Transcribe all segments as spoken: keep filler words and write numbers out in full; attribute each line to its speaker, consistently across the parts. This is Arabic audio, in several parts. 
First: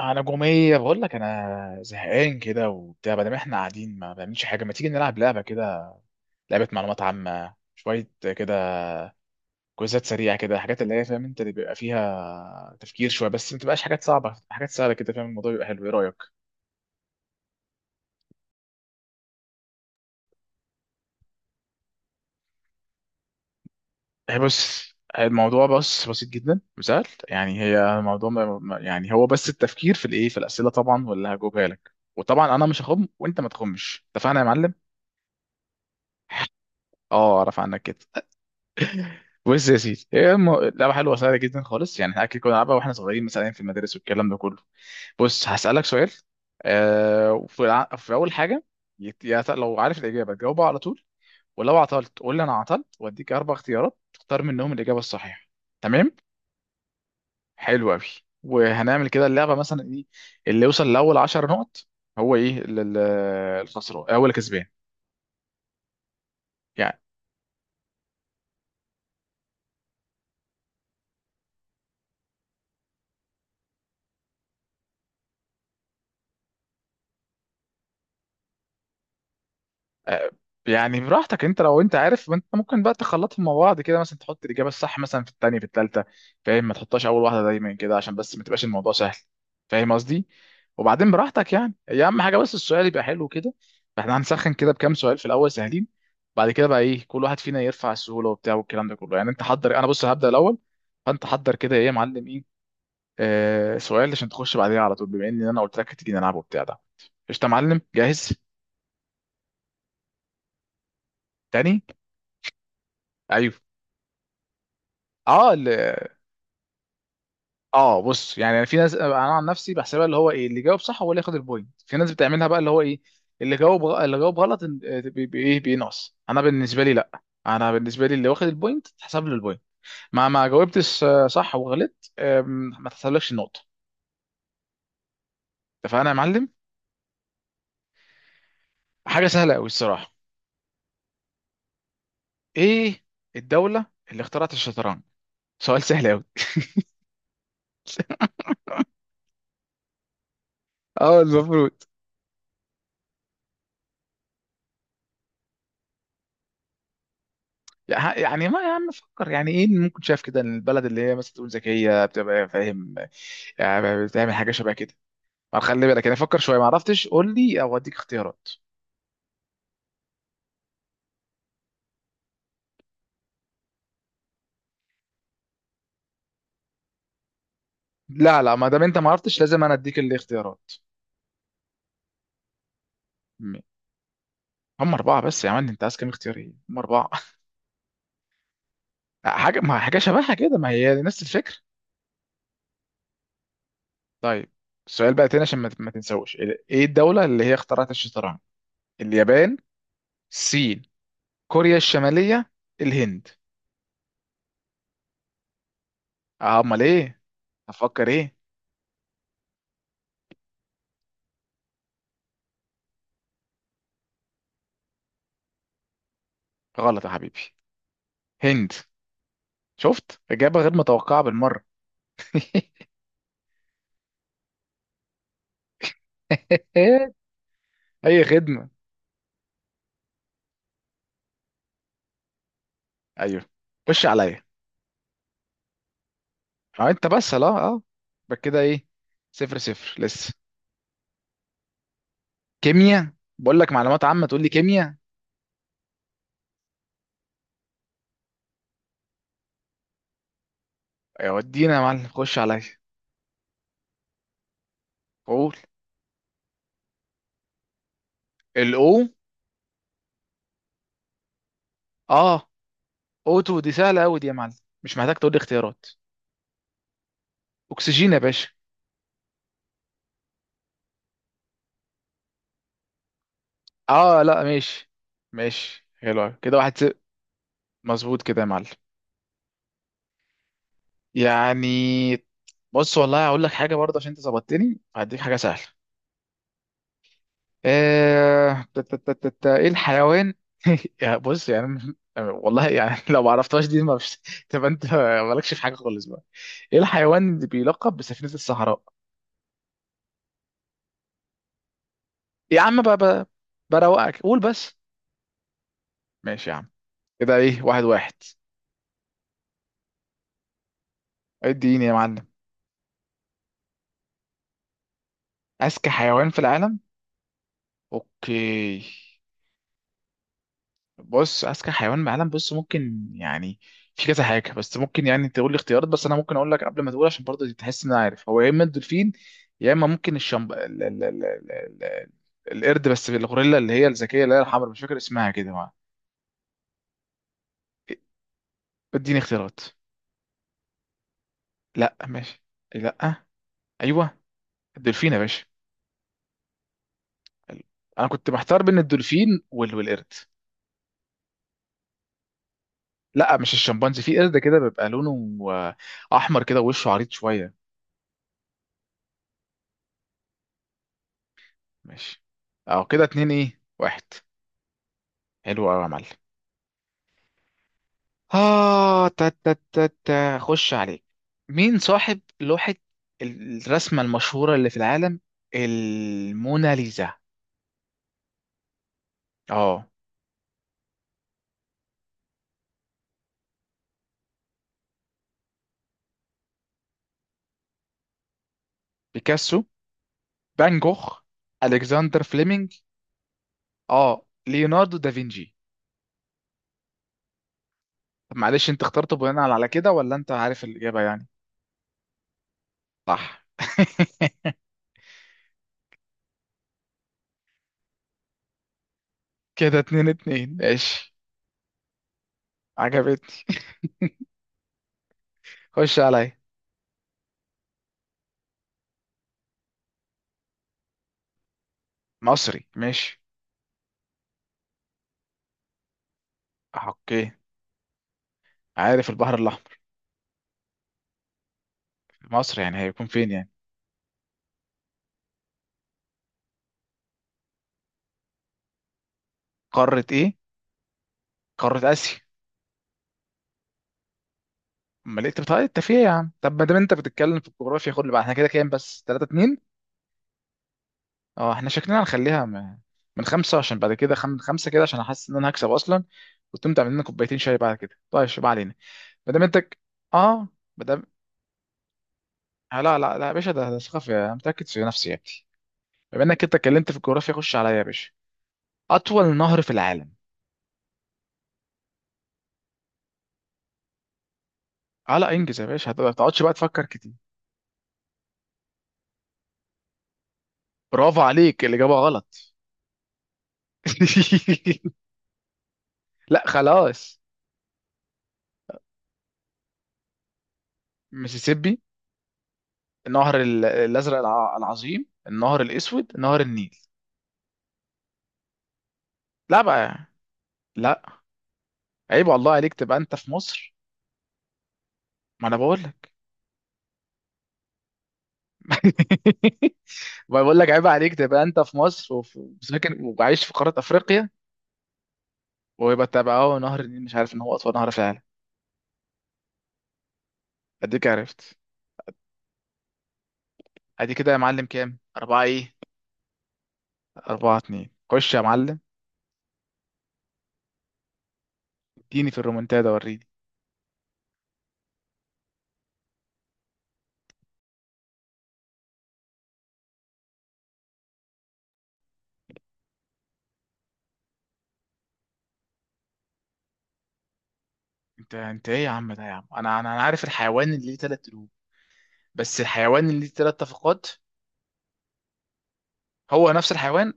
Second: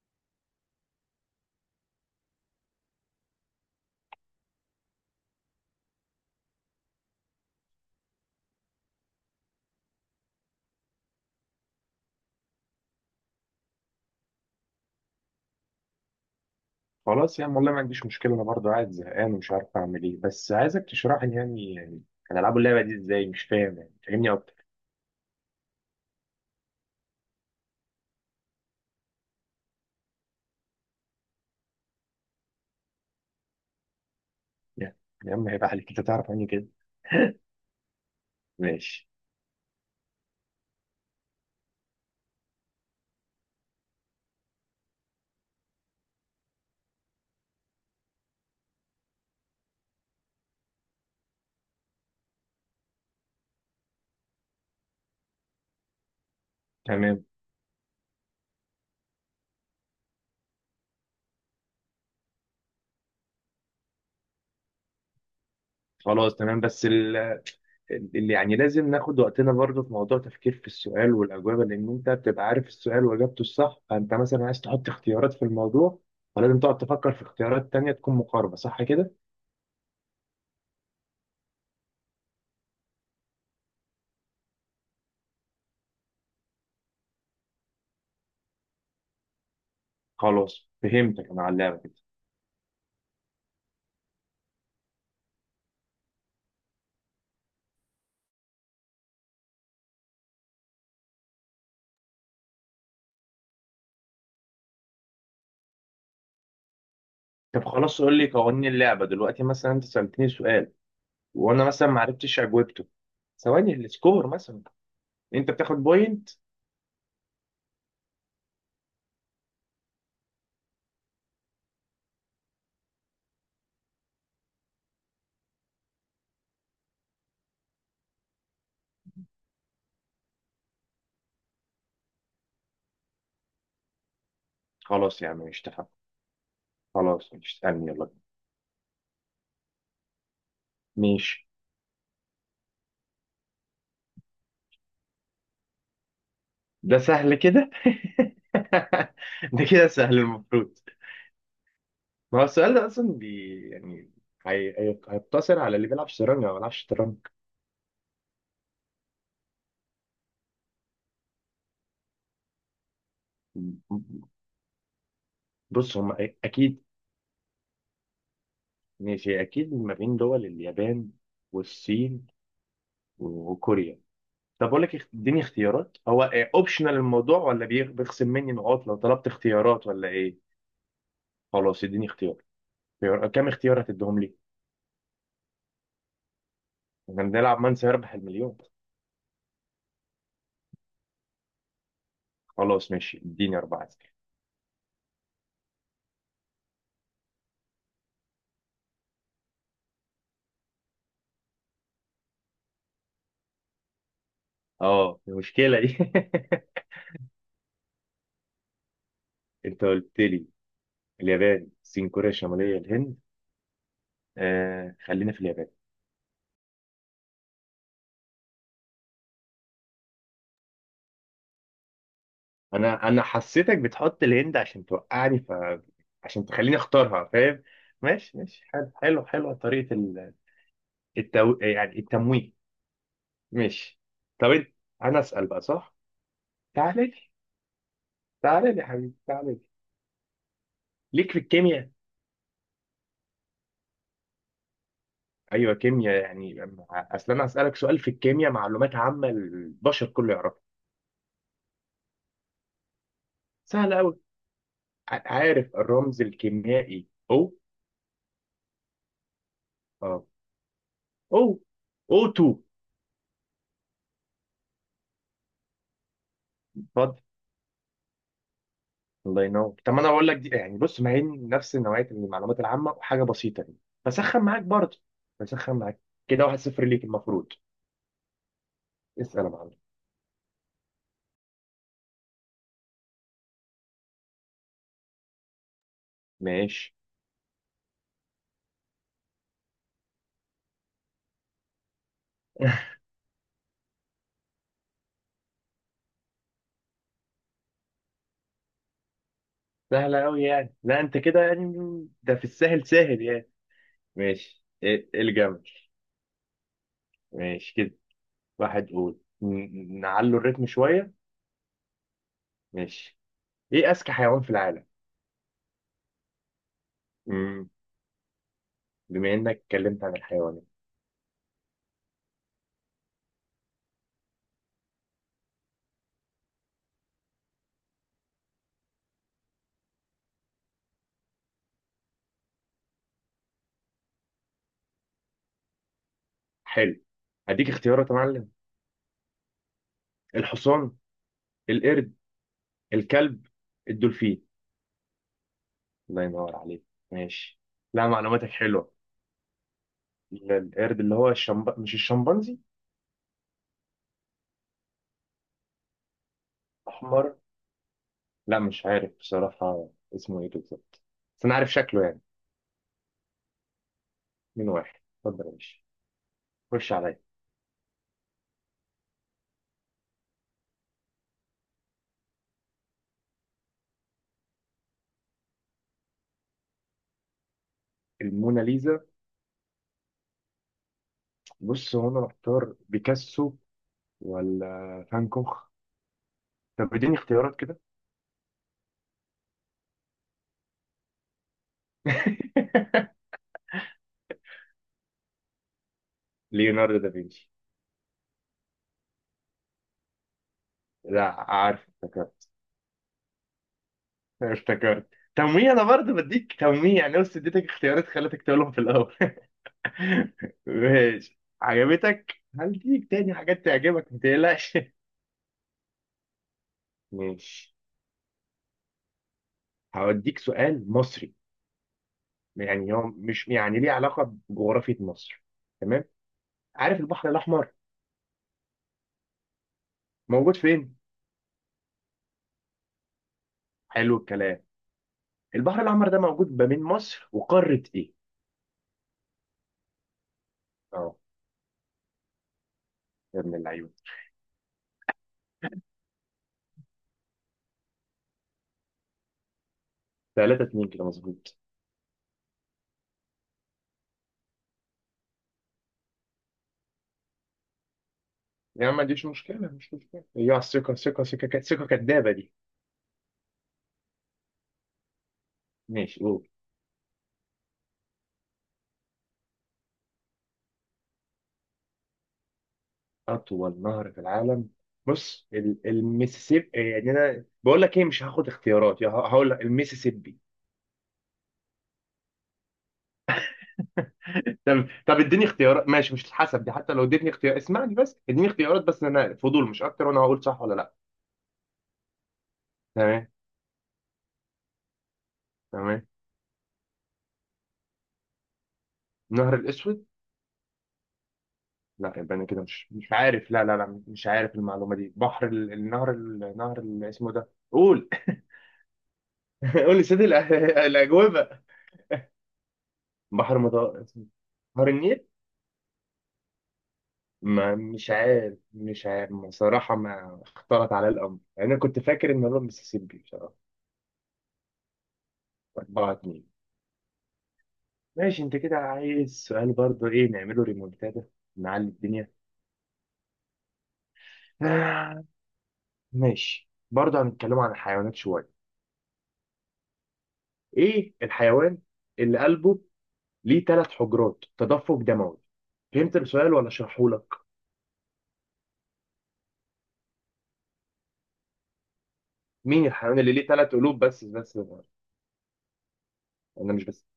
Speaker 1: انا جوميه بقول لك انا زهقان كده وبتاع، بدل ما احنا قاعدين ما بنعملش حاجه، ما تيجي نلعب لعبه كده؟ لعبه معلومات عامه شويه كده. كويزات سريعه كده، حاجات اللي هي فاهم انت، اللي بيبقى فيها تفكير شويه بس ما تبقاش حاجات صعبه، حاجات سهله كده، فاهم؟ الموضوع بيبقى حلو. ايه رايك؟
Speaker 2: خلاص، يعني والله ما عنديش مشكلة. أنا برضه قاعد زهقان ومش عارف أعمل إيه، بس عايزك تشرح لي يعني يعني هنلعبوا اللعبة دي إزاي؟ مش فاهم، يعني فاهمني
Speaker 1: إيه،
Speaker 2: أكتر.
Speaker 1: بص. الموضوع بس بسيط جدا وسهل، يعني هي الموضوع ما- ما- يعني هو بس التفكير في الايه، في الاسئله طبعا، واللي هجاوبها لك. وطبعا انا مش هخم وانت ما تخمش، اتفقنا يا معلم؟
Speaker 2: يعني يا عم هيبقى عليك أنت تعرف عني كده.
Speaker 1: اه، اعرف عنك كده.
Speaker 2: ماشي.
Speaker 1: بص يا سيدي، هي م- لعبه حلوه سهله جدا خالص. يعني احنا اكيد كنا بنلعبها واحنا صغيرين، مثلا في المدارس والكلام ده كله. بص هسالك سؤال. آه وفي الع- في اول حاجه، يت- يا ت- لو عارف الاجابه تجاوبها على طول، ولو عطلت قول لي انا عطلت واديك اربع اختيارات تختار منهم الاجابه الصحيحه. تمام؟
Speaker 2: تمام.
Speaker 1: حلو قوي. وهنعمل كده اللعبه مثلا ايه؟ اللي يوصل لاول 10 نقط هو ايه؟ ال- ال- الخسران اول كسبان.
Speaker 2: خلاص، تمام. بس
Speaker 1: يعني
Speaker 2: ال- اللي يعني لازم ناخد وقتنا برضه في موضوع تفكير في السؤال والأجوبة، لأن أنت بتبقى عارف السؤال وإجابته الصح، فأنت مثلا عايز تحط اختيارات في الموضوع، فلازم تقعد تفكر في اختيارات تانية تكون مقاربة، صح كده؟
Speaker 1: آه، يعني براحتك انت. لو انت عارف، ما انت ممكن بقى تخلطهم مع بعض كده، مثلا تحط الاجابه الصح مثلا في الثانيه في الثالثه، فاهم؟ ما تحطهاش اول واحده دايما كده عشان بس ما تبقاش الموضوع سهل. فاهم قصدي؟
Speaker 2: خلاص،
Speaker 1: وبعدين
Speaker 2: فهمتك أنا
Speaker 1: براحتك،
Speaker 2: على
Speaker 1: يعني
Speaker 2: اللعبة كده.
Speaker 1: هي اهم حاجه بس السؤال يبقى حلو كده. فاحنا هنسخن كده بكام سؤال في الاول سهلين. بعد كده بقى ايه، كل واحد فينا يرفع السهوله وبتاع، والكلام ده كله. يعني انت حضر، انا بص هبدا الاول. فانت حضر كده. ايه يا معلم، ايه؟ آه سؤال عشان تخش بعديها على طول، بما ان انا قلت لك هتيجي نلعب وبتاع ده. قشطه يا
Speaker 2: طب
Speaker 1: معلم،
Speaker 2: خلاص، قول لي
Speaker 1: جاهز؟
Speaker 2: قوانين اللعبة دلوقتي. مثلا أنت سألتني سؤال، وانا
Speaker 1: تاني؟
Speaker 2: مثلا ما عرفتش اجوبته.
Speaker 1: ايوه.
Speaker 2: ثواني، السكور مثلا، انت
Speaker 1: اه،
Speaker 2: بتاخد
Speaker 1: اللي...
Speaker 2: بوينت؟
Speaker 1: اه بص، يعني أنا في ناس انا عن نفسي بحسبها اللي هو ايه، اللي جاوب صح هو اللي ياخد البوينت. في ناس بتعملها بقى اللي هو ايه، اللي جاوب غ- اللي جاوب غلط، إن- آه، بي- بي- ايه بينقص. انا بالنسبه لي لا، انا بالنسبه لي اللي واخد البوينت تحسب له البوينت. ما ما جاوبتش آه، صح وغلطت، آم، ما تحسبلكش النقطه.
Speaker 2: خلاص يا عم، مش تفهم.
Speaker 1: اتفقنا يا معلم؟
Speaker 2: خلاص، مش تسالني، يلا.
Speaker 1: حاجه سهله قوي الصراحه.
Speaker 2: ماشي.
Speaker 1: ايه الدوله اللي اخترعت الشطرنج؟ سؤال سهل قوي.
Speaker 2: ده سهل كده؟ ده كده سهل المفروض.
Speaker 1: اه، المفروض.
Speaker 2: ما هو السؤال ده اصلا بي يعني، هي- هي- هيقتصر على اللي بيلعب شطرنج او ما بيلعبش شطرنج.
Speaker 1: يعني ما يا عم فكر، يعني ايه اللي ممكن شايف كده إن البلد اللي هي مثلا تقول ذكيه بتبقى، فاهم؟ يعني بتعمل حاجه شبه كده. ما خلي
Speaker 2: بص،
Speaker 1: بالك،
Speaker 2: هم
Speaker 1: انا
Speaker 2: أ-
Speaker 1: فكر شويه، ما
Speaker 2: اكيد.
Speaker 1: عرفتش قول لي او اديك اختيارات.
Speaker 2: ماشي، اكيد ما بين دول اليابان والصين وكوريا. طب اقول لك، اخت- اديني اختيارات. هو اوبشنال الموضوع، ولا بيخ- بيخصم
Speaker 1: لا
Speaker 2: مني
Speaker 1: لا، ما دام
Speaker 2: نقاط لو
Speaker 1: انت ما
Speaker 2: طلبت
Speaker 1: عرفتش لازم انا
Speaker 2: اختيارات،
Speaker 1: اديك
Speaker 2: ولا ايه؟
Speaker 1: الاختيارات.
Speaker 2: خلاص، اديني اختيار. اختيار- كام
Speaker 1: م-
Speaker 2: اختيار هتديهم لي؟
Speaker 1: هم اربعه بس يا عم، انت عايز كام اختيار؟ ايه، هم اربعه.
Speaker 2: احنا بنلعب من سيربح المليون؟
Speaker 1: حاجه ما حاجه شبهها كده، ما هي نفس الفكره.
Speaker 2: خلاص ماشي، اديني أربعة أسئلة.
Speaker 1: طيب، السؤال بقى تاني عشان ما ما تنساوش. ايه الدوله اللي هي اخترعت الشطرنج؟ اليابان، الصين، كوريا الشماليه، الهند.
Speaker 2: اه، المشكلة دي.
Speaker 1: آه، امال ايه؟ هفكر ايه؟
Speaker 2: انت قلت لي اليابان، الصين، كوريا الشمالية، الهند. آه، خلينا في اليابان.
Speaker 1: غلط يا حبيبي. هند. شفت، إجابة غير متوقعة بالمرة.
Speaker 2: انا انا حسيتك بتحط الهند عشان توقعني، ف عشان تخليني اختارها فاهم.
Speaker 1: أي
Speaker 2: ماشي ماشي،
Speaker 1: خدمة.
Speaker 2: حلو حلو حلو، طريقة ال- التو... يعني التمويه.
Speaker 1: أيوه.
Speaker 2: ماشي.
Speaker 1: خش عليا.
Speaker 2: طب انت انا اسأل بقى صح؟
Speaker 1: أه، أنت
Speaker 2: تعالى لي،
Speaker 1: بس لا أه. يبقى كده
Speaker 2: تعالى لي
Speaker 1: إيه.
Speaker 2: يا حبيبي، تعالى
Speaker 1: صفر
Speaker 2: لي.
Speaker 1: صفر لسه.
Speaker 2: ليك في الكيمياء.
Speaker 1: كيمياء؟ بقول لك معلومات عامة تقول لي كيمياء.
Speaker 2: ايوه كيمياء يعني، مع- اصل انا اسالك سؤال في الكيمياء، معلومات عامه البشر كله يعرفها.
Speaker 1: يا ودينا يا معلم، خش عليا.
Speaker 2: سهل قوي.
Speaker 1: قول.
Speaker 2: عارف الرمز الكيميائي؟ او
Speaker 1: الأو...
Speaker 2: اه او او
Speaker 1: أه،
Speaker 2: اتنين.
Speaker 1: أوتو دي سهلة أوي دي يا معلم. مش محتاج تقول لي اختيارات.
Speaker 2: اتفضل.
Speaker 1: أكسجين يا باشا.
Speaker 2: الله ينور. طب ما انا اقول لك دي يعني، بص ما هي نفس نوعيه المعلومات العامه وحاجه بسيطه يعني.
Speaker 1: أه،
Speaker 2: بسخن
Speaker 1: لا
Speaker 2: معاك
Speaker 1: ماشي.
Speaker 2: برضه، بسخن
Speaker 1: ماشي
Speaker 2: معاك.
Speaker 1: حلو أوي.
Speaker 2: كده
Speaker 1: كده
Speaker 2: واحد
Speaker 1: واحد
Speaker 2: صفر
Speaker 1: صفر
Speaker 2: ليك المفروض.
Speaker 1: مظبوط كده يا معلم.
Speaker 2: اسال يا معلم.
Speaker 1: يعني بص والله هقول لك حاجه برضه، عشان انت ظبطتني هديك حاجه سهله.
Speaker 2: ماشي.
Speaker 1: آه، تا- تا- تا- تا- تا، ايه الحيوان... يا بص، يعني والله يعني، لو ما عرفتهاش دي ما فيش، تبقى انت مالكش في حاجه خالص بقى. ايه الحيوان اللي بيلقب بسفينه الصحراء؟
Speaker 2: سهله قوي يعني، لا انت كده يعني. ده في
Speaker 1: يا عم
Speaker 2: السهل
Speaker 1: بقى
Speaker 2: سهل
Speaker 1: بقى،
Speaker 2: يعني.
Speaker 1: بروقك قول
Speaker 2: ماشي
Speaker 1: بس.
Speaker 2: إيه- الجمل.
Speaker 1: ماشي يا عم. كده ايه،
Speaker 2: ماشي
Speaker 1: واحد
Speaker 2: كده
Speaker 1: واحد
Speaker 2: واحد. قول، ن- نعلو الريتم شوية.
Speaker 1: اديني يا معلم.
Speaker 2: ماشي. ايه اذكى حيوان في العالم؟
Speaker 1: اذكى حيوان في العالم.
Speaker 2: مم.
Speaker 1: اوكي.
Speaker 2: بما انك اتكلمت عن الحيوانات.
Speaker 1: بص، اذكى حيوان معلم، بص ممكن يعني في كذا حاجه. بس ممكن يعني تقول لي اختيارات، بس انا ممكن اقول لك قبل ما تقول عشان برضه تحس ان انا عارف. هو يا اما الدولفين، يا اما ممكن الشمب ال... ال... ال... ال... ال... القرد. بس الغوريلا اللي هي الذكيه، اللي هي الحمراء، مش فاكر اسمها كده، ما...
Speaker 2: حلو، هديك اختيارات يا معلم.
Speaker 1: اديني اختيارات.
Speaker 2: الحصان،
Speaker 1: لا
Speaker 2: القرد،
Speaker 1: ماشي. لا.
Speaker 2: الكلب،
Speaker 1: ايوه.
Speaker 2: الدولفين.
Speaker 1: الدولفين يا باشا.
Speaker 2: الله ينور عليك. ماشي.
Speaker 1: ال- انا
Speaker 2: لا،
Speaker 1: كنت
Speaker 2: معلوماتك
Speaker 1: محتار بين
Speaker 2: حلوة.
Speaker 1: الدولفين وال... والقرد.
Speaker 2: ال- القرد اللي هو الشمب... مش الشمبانزي.
Speaker 1: لا مش الشمبانزي. في قرد كده بيبقى لونه آه، احمر كده، ووشه عريض
Speaker 2: احمر.
Speaker 1: شويه.
Speaker 2: لا، مش عارف بصراحة اسمه ايه بالظبط، بس انا عارف شكله يعني.
Speaker 1: ماشي. اه كده اتنين، ايه، واحد.
Speaker 2: من واحد. اتفضل يا
Speaker 1: حلو
Speaker 2: باشا.
Speaker 1: قوي يا معلم.
Speaker 2: خش عليا.
Speaker 1: اه، تا تا تا تا خش عليك. مين صاحب لوحة الرسمة المشهورة اللي في العالم، الموناليزا؟
Speaker 2: الموناليزا.
Speaker 1: اه،
Speaker 2: بص، هو انا محتار بيكاسو، ولا فان كوخ؟ طب اديني اختيارات كده.
Speaker 1: بيكاسو، فان جوخ، الكسندر فليمنج، اه، ليوناردو دافنشي.
Speaker 2: ليوناردو دافنشي.
Speaker 1: طب معلش، انت اخترته بناء على كده ولا انت عارف الإجابة يعني؟
Speaker 2: لا، عارف افتكرت.
Speaker 1: صح.
Speaker 2: افتكرت. تمويه، انا برضه بديك تمويه يعني، بس اديتك اختيارات خلتك تقولهم في الاول.
Speaker 1: كده اتنين اتنين، ماشي.
Speaker 2: ماشي. عجبتك؟ هل ديك تاني
Speaker 1: عجبتني.
Speaker 2: حاجات تعجبك، ما تقلقش.
Speaker 1: خش عليا.
Speaker 2: ماشي. هوديك سؤال مصري.
Speaker 1: مصري،
Speaker 2: يعني هو
Speaker 1: ماشي.
Speaker 2: مش يعني ليه علاقة بجغرافية مصر. تمام. عارف البحر
Speaker 1: اوكي.
Speaker 2: الأحمر
Speaker 1: عارف البحر الأحمر.
Speaker 2: موجود فين؟
Speaker 1: مصر يعني، هيكون فين يعني.
Speaker 2: حلو الكلام. البحر الأحمر ده موجود ما بين مصر وقارة إيه؟
Speaker 1: قارة ايه؟
Speaker 2: اه،
Speaker 1: قارة آسيا.
Speaker 2: يا ابن اللعيبة.
Speaker 1: امال إيه؟ طب طيب، انت فيها يا عم. طب ما دام انت بتتكلم في الجغرافيا، خد اللي بقى. احنا كده كام؟ بس تلاتة اتنين.
Speaker 2: تلاتة اتنين كده
Speaker 1: اه
Speaker 2: مظبوط.
Speaker 1: احنا شكلنا هنخليها م- من خمسة، عشان بعد كده خم... خمسة كده عشان احس ان انا هكسب اصلا، وتقوم تعمل لنا كوبايتين شاي بعد كده. طيب شو بقى علينا.
Speaker 2: يا عم ما عنديش
Speaker 1: ما دام انت
Speaker 2: مشكلة،
Speaker 1: ك-
Speaker 2: مش مشكلة
Speaker 1: اه،
Speaker 2: هي
Speaker 1: ما
Speaker 2: الثقة.
Speaker 1: دام،
Speaker 2: ثقة، ثقة، ك- ثقة كدابة دي.
Speaker 1: آه، لا لا لا يا باشا، ده ده ثقافة، انا متأكد في نفسي يا ابني.
Speaker 2: ماشي،
Speaker 1: بما انك
Speaker 2: قول.
Speaker 1: انت اتكلمت في الجغرافيا خش عليا يا باشا. اطول نهر في العالم.
Speaker 2: أطول نهر في العالم؟
Speaker 1: اه لا،
Speaker 2: بص،
Speaker 1: انجز يا
Speaker 2: ال-
Speaker 1: باشا، هت- ما تقعدش بقى
Speaker 2: المسيسيبي.
Speaker 1: تفكر
Speaker 2: يعني
Speaker 1: كتير.
Speaker 2: أنا بقول لك إيه، مش هاخد اختيارات، يا ه- هقول لك المسيسيبي.
Speaker 1: برافو عليك، الإجابة غلط.
Speaker 2: طب طب اديني اختيارات. ماشي، مش
Speaker 1: لا
Speaker 2: هتحسب دي حتى لو
Speaker 1: خلاص.
Speaker 2: اديتني اختيار. اسمعني بس، اديني اختيارات بس، أنا فضول مش أكتر، وأنا هقول صح ولا لأ.
Speaker 1: ميسيسيبي،
Speaker 2: تمام.
Speaker 1: النهر ال- الازرق الع- العظيم، النهر
Speaker 2: تمام.
Speaker 1: الاسود، نهر النيل.
Speaker 2: النهر
Speaker 1: لا
Speaker 2: الأسود.
Speaker 1: بقى. لا.
Speaker 2: لا،
Speaker 1: عيب
Speaker 2: يبقى أنا
Speaker 1: والله
Speaker 2: كده
Speaker 1: عليك
Speaker 2: مش
Speaker 1: تبقى
Speaker 2: مش
Speaker 1: انت في
Speaker 2: عارف. لا
Speaker 1: مصر.
Speaker 2: لا لا، مش عارف المعلومة دي. بحر
Speaker 1: ما انا
Speaker 2: ال-
Speaker 1: بقول
Speaker 2: النهر
Speaker 1: لك.
Speaker 2: ال- النهر اللي اسمه ده، قول. قول لي سيدي
Speaker 1: ما
Speaker 2: الأ-
Speaker 1: بقول لك عيب عليك تبقى انت
Speaker 2: الأجوبة.
Speaker 1: في مصر، وفي ساكن وعايش في
Speaker 2: بحر
Speaker 1: قاره
Speaker 2: متوسط،
Speaker 1: افريقيا.
Speaker 2: نهر النيل.
Speaker 1: ويبقى تبقى اهو نهر النيل مش عارف ان هو اطول
Speaker 2: ما
Speaker 1: نهر في
Speaker 2: مش
Speaker 1: العالم.
Speaker 2: عارف، مش عارف بصراحة، ما اختلط
Speaker 1: اديك
Speaker 2: على الأمر
Speaker 1: عرفت.
Speaker 2: يعني. أنا كنت فاكر إن هو المسيسيبي بصراحة.
Speaker 1: ادي كده يا معلم، كام؟ أربعة ايه.
Speaker 2: اربعة اتنين.
Speaker 1: أربعة اتنين، خش يا
Speaker 2: ماشي. أنت كده
Speaker 1: معلم.
Speaker 2: عايز سؤال برضه، إيه نعمله ريمونتادا، نعلي
Speaker 1: اديني
Speaker 2: الدنيا.
Speaker 1: في الرومنتادا وريني.
Speaker 2: آه، ماشي. برضه هنتكلم عن الحيوانات شوية. إيه الحيوان اللي قلبه ليه ثلاث حجرات تدفق دموي؟ فهمت السؤال ولا أشرحهولك؟
Speaker 1: انت انت ايه يا عم ده يا عم، انا انا أنا عارف الحيوان اللي ليه تلات قلوب. بس
Speaker 2: مين
Speaker 1: الحيوان
Speaker 2: الحيوان
Speaker 1: اللي ليه
Speaker 2: اللي ليه
Speaker 1: تلات
Speaker 2: ثلاث قلوب
Speaker 1: تفقات؟
Speaker 2: بس بس؟
Speaker 1: هو نفس
Speaker 2: أنا مش بس.
Speaker 1: الحيوان.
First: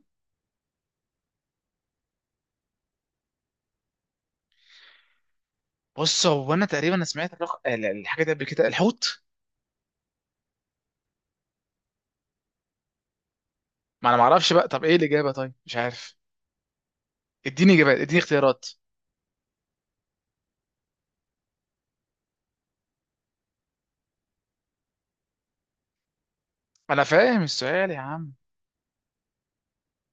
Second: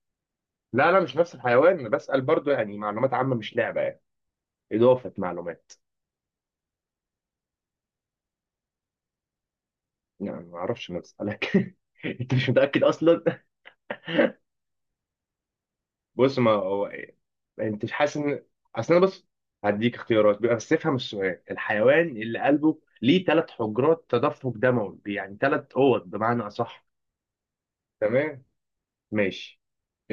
Speaker 2: لا لا، مش نفس الحيوان، أنا بسأل برضو. يعني معلومات عامة، مش لعبة يعني، إضافة معلومات.
Speaker 1: بص هو انا تقريبا سمعت الرق... ال- الحاجه دي قبل كده، الحوت.
Speaker 2: يعني ما أعرفش، أنا بسألك. أنت مش متأكد أصلا.
Speaker 1: ما انا ما اعرفش بقى. طب ايه الاجابه؟ طيب مش عارف.
Speaker 2: بص، ما هو.
Speaker 1: اديني
Speaker 2: أنت مش
Speaker 1: اجابات،
Speaker 2: حاسس
Speaker 1: اديني
Speaker 2: إن،
Speaker 1: اختيارات.
Speaker 2: أصل أنا بص، هديك اختيارات بيبقى، بس افهم السؤال. الحيوان اللي قلبه ليه ثلاث حجرات تدفق دموي، يعني ثلاث أوض بمعنى أصح.
Speaker 1: انا فاهم السؤال يا عم.
Speaker 2: تمام. ماشي.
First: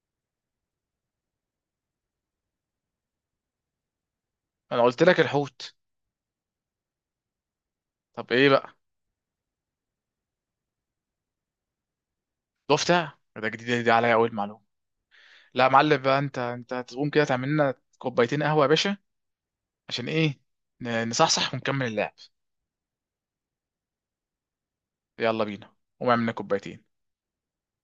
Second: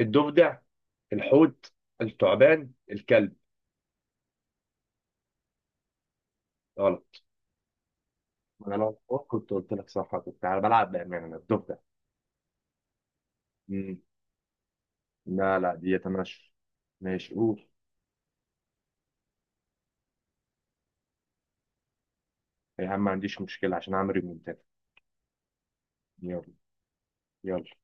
Speaker 2: الضفدع، الحوت، الثعبان، الكلب.
Speaker 1: انا قلت لك الحوت.
Speaker 2: غلط.
Speaker 1: طب ايه بقى؟
Speaker 2: أنا لو كنت قلت لك صح، كنت بلعب بأمانة. أنا الضفدع.
Speaker 1: ضفدع؟ ده جديد، دي
Speaker 2: مم.
Speaker 1: عليا اول معلومه.
Speaker 2: لا
Speaker 1: لا يا
Speaker 2: لا،
Speaker 1: معلم
Speaker 2: دي
Speaker 1: بقى، انت
Speaker 2: ماشي.
Speaker 1: انت هتقوم كده
Speaker 2: ماشي،
Speaker 1: تعمل
Speaker 2: قول.
Speaker 1: لنا كوبايتين قهوه يا باشا. عشان ايه؟ ن- نصحصح ونكمل اللعب.
Speaker 2: يا عم ما عنديش مشكلة عشان أعمل ريمونتادا.
Speaker 1: يلا بينا، قوم اعمل لنا
Speaker 2: يلا،
Speaker 1: كوبايتين.
Speaker 2: يلا.